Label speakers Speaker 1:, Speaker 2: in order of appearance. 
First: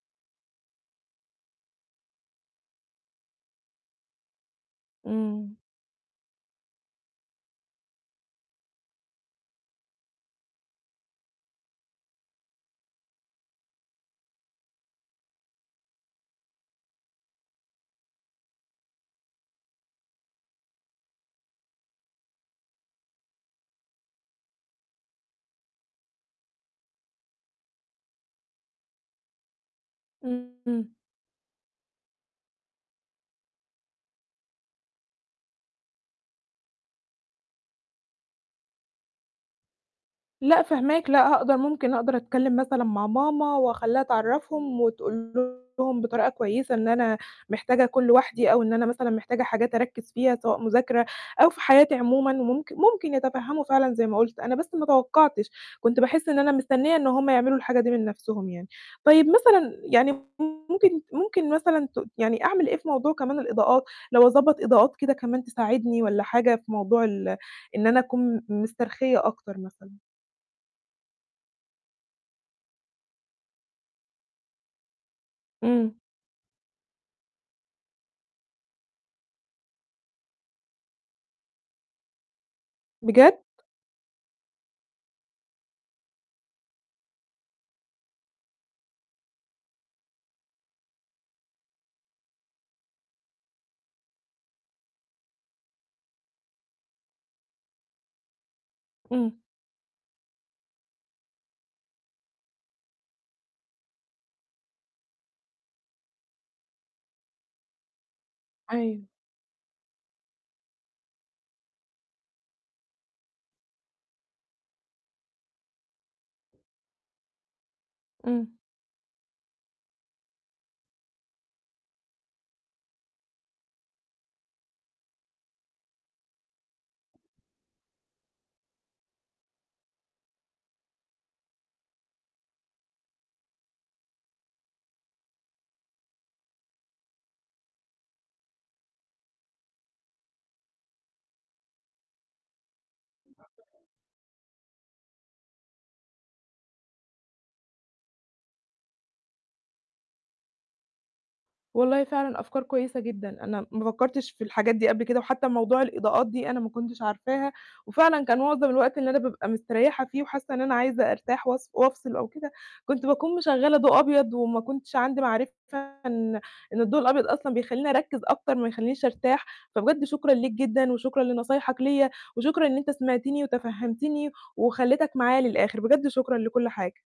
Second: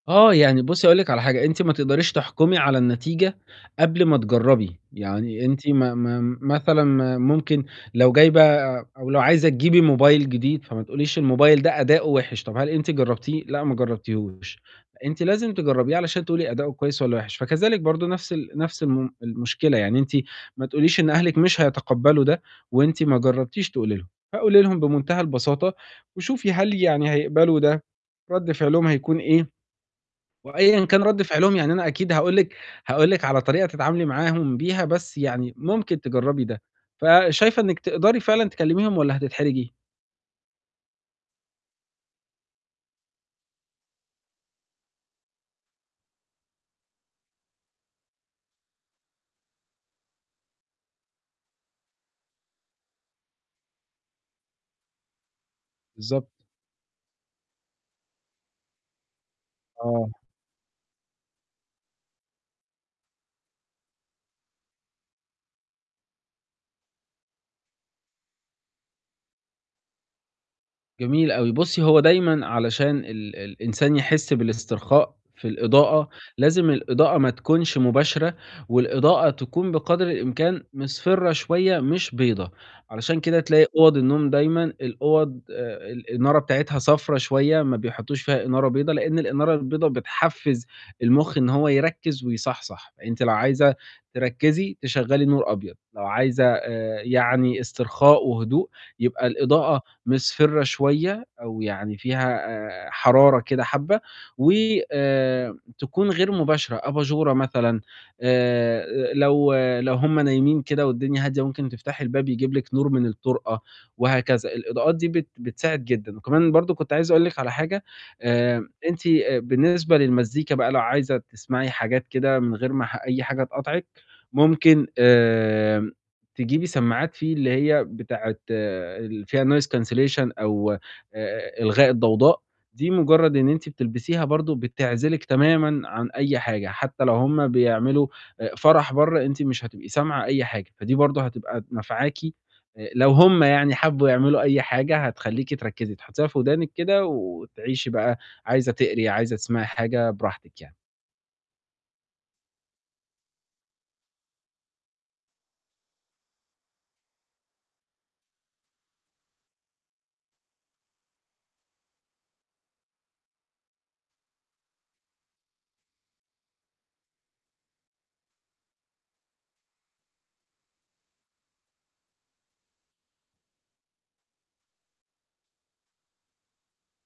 Speaker 1: آه، يعني بُصّي هاقول لِك على حاجة، أنتِ ما تقدريش تحكُمي على النتيجة قبل ما تجرّبي. يعني
Speaker 2: إمم.
Speaker 1: أنتِ ما ما مثلًا ما ممكن لو جايبة أو لو عايزة تجيبي موبايل جديد، فما تقوليش الموبايل ده أداؤه وِحِش، طَب هل أنتِ جرّبتيه؟ لأ ما جرّبتيهوش. أنتِ لازم تجرّبيه علشان تقولي أداؤه كويس والّا وِحِش. فكذلك برضه نَفْس ال نَفْس الم المشكلة، يعني أنتِ ما تقوليش إن أهلِك مش هيتقبَّلوا ده وأنتِ ما جرّبتيش تقولي لهم. فقولي لهم بمُنتهى البساطة وشوفي هل يعني هيقبلوا ده، رَد فعلهم هيكون إيه وأيًا
Speaker 2: إمم
Speaker 1: كان رَد فعلهم، يعني أنا أكيد هاقول لِك هاقول لِك على طريقة تتعاملي معاهم بيها، بس يعني ممكن تجرّبي ده. فشايفة إنِّك تقدري فعلًا تكلِّميهم والّا هتتحرجي؟
Speaker 2: لأ، فاهماك. لأ، هاقد ممكن أقدر أتكلِّم مثلًا مع ماما وأخلّيها تعرّفهم وتقول لهم بطريقة كويسة إن أنا محتاجة أكون لوحدي أو إن أنا مثلًا محتاجة حاجات أركِّز فيها سواء مذاكرة أو في حياتي عمومًا وممكن ممكن يتفهَّموا فعلًا زي ما قُلت. أنا بس ما توقَّعتش، كنت باحِس
Speaker 1: بالضبط.
Speaker 2: إن أنا مستنّية إن هم يعملوا الحاجة دي من نَفْسهم يعني. طيب مثلًا
Speaker 1: آه.
Speaker 2: يعني م ممكن ممكن مثلًا ت يعني أعمل إيه في موضوع كمان الإضاءات؟ لو أضبّط إضاءات كده كمان تساعدني والّا حاجة في موضوع ال إن أنا أكون م مسترخيّة أكتر مثلًا؟
Speaker 1: جميل أوي. بُصّي، هو دايمًا علشان ال ال الإنسان يحِس بالاسترخاء في
Speaker 2: إمم.
Speaker 1: الإضاءة، لازم الإضاءة ما تكونش مباشرة والإضاءة تكون بقدر الإمكان مِصْفِرة شوية مش بيضا. علشان
Speaker 2: بجد؟ّ!
Speaker 1: كده تلاقي أُوَض النوم دايمًا الأُوَض آآ الإنارة بتاعتها صفرا شوية، ما بيحطّوش فيها إنارة بيضا، لإن الإنارة البيضا بتحفِّز المُخ إن هو يركِّز ويصَحْصَح. أنتِ لو عايزة تركِّزي، تشغّلي نور أبيض، لو عايزة آآ يعني استرخاء وهدوء، يبقى
Speaker 2: إمم.
Speaker 1: الإضاءة مِصْفِرة شوية أو يعني فيها آآ حرارة كده حبّة وآآ تكون غير مباشرة، أباجورة مثلًا.
Speaker 2: أيوه.
Speaker 1: آآ لو لو هم نايمين كده والدنيا هادية، ممكن تفتحي الباب يجيب لكِ نور من الطُرقة وهكذا. الإضاءات دي بت بتساعد جدًا. وكمان برضه كنت عايز أقول لِك على حاجة،
Speaker 2: إمم.
Speaker 1: آآ أنتِ آآ بالنسبة للمزيكا بقى لو عايزة تسمعي حاجات كده من غير ما ح أي حاجة تقاطعِك، ممكن آآ تجيبي سماعات في اللي هي بتاعة اللي فيها noise cancellation أو آآ إلغاء الضوضاء، دي مُجرَّد إن أنتِ بتلبسيها برضه بتعزِلِك تمامًا عن أي حاجة، حتّى لو هم بيعملوا آآ فَرَح برّه، أنتِ مش هتبقي سامعة أي حاجة، فدي برضه هتبقى نافعاكِ. آآ لو هم يعني حبّوا يعملوا أي حاجة، هتخلّيكِ تركّزي، هتحُطّيها في ودانِك كده وتعيشي بقى، عايزة تقري، عايزة تسمعي حاجة براحتِك يعني.
Speaker 2: والله فعلًا أفكار كويسة جدًا. أنا ما فكّرتش في الحاجات دي قبل كده وحتّى موضوع الإضاءات دي أنا ما كنتش عارفاها وفعلًا كان معظم الوقت اللي أنا بابقى مستريّحة فيه وحاسّة إن أنا عايزة أرتاح وأص وأفصل أو كده، كنت باكون مِشغَّلة ضوء أبيض وما كنتش عندي معرفة إن إن الضوء الأبيض أصلًا بيخلّيني أركِّز أكتر ما يخلّينيش أرتاح. فبجد شكرًا ليك جدًا وشكرًا لنصايحك ليّا، وشكرًا إن أنت سمعتني وتفهَّمتني وخلّيتك معايا للآخِر، بجد شكرًا لكل حاجة.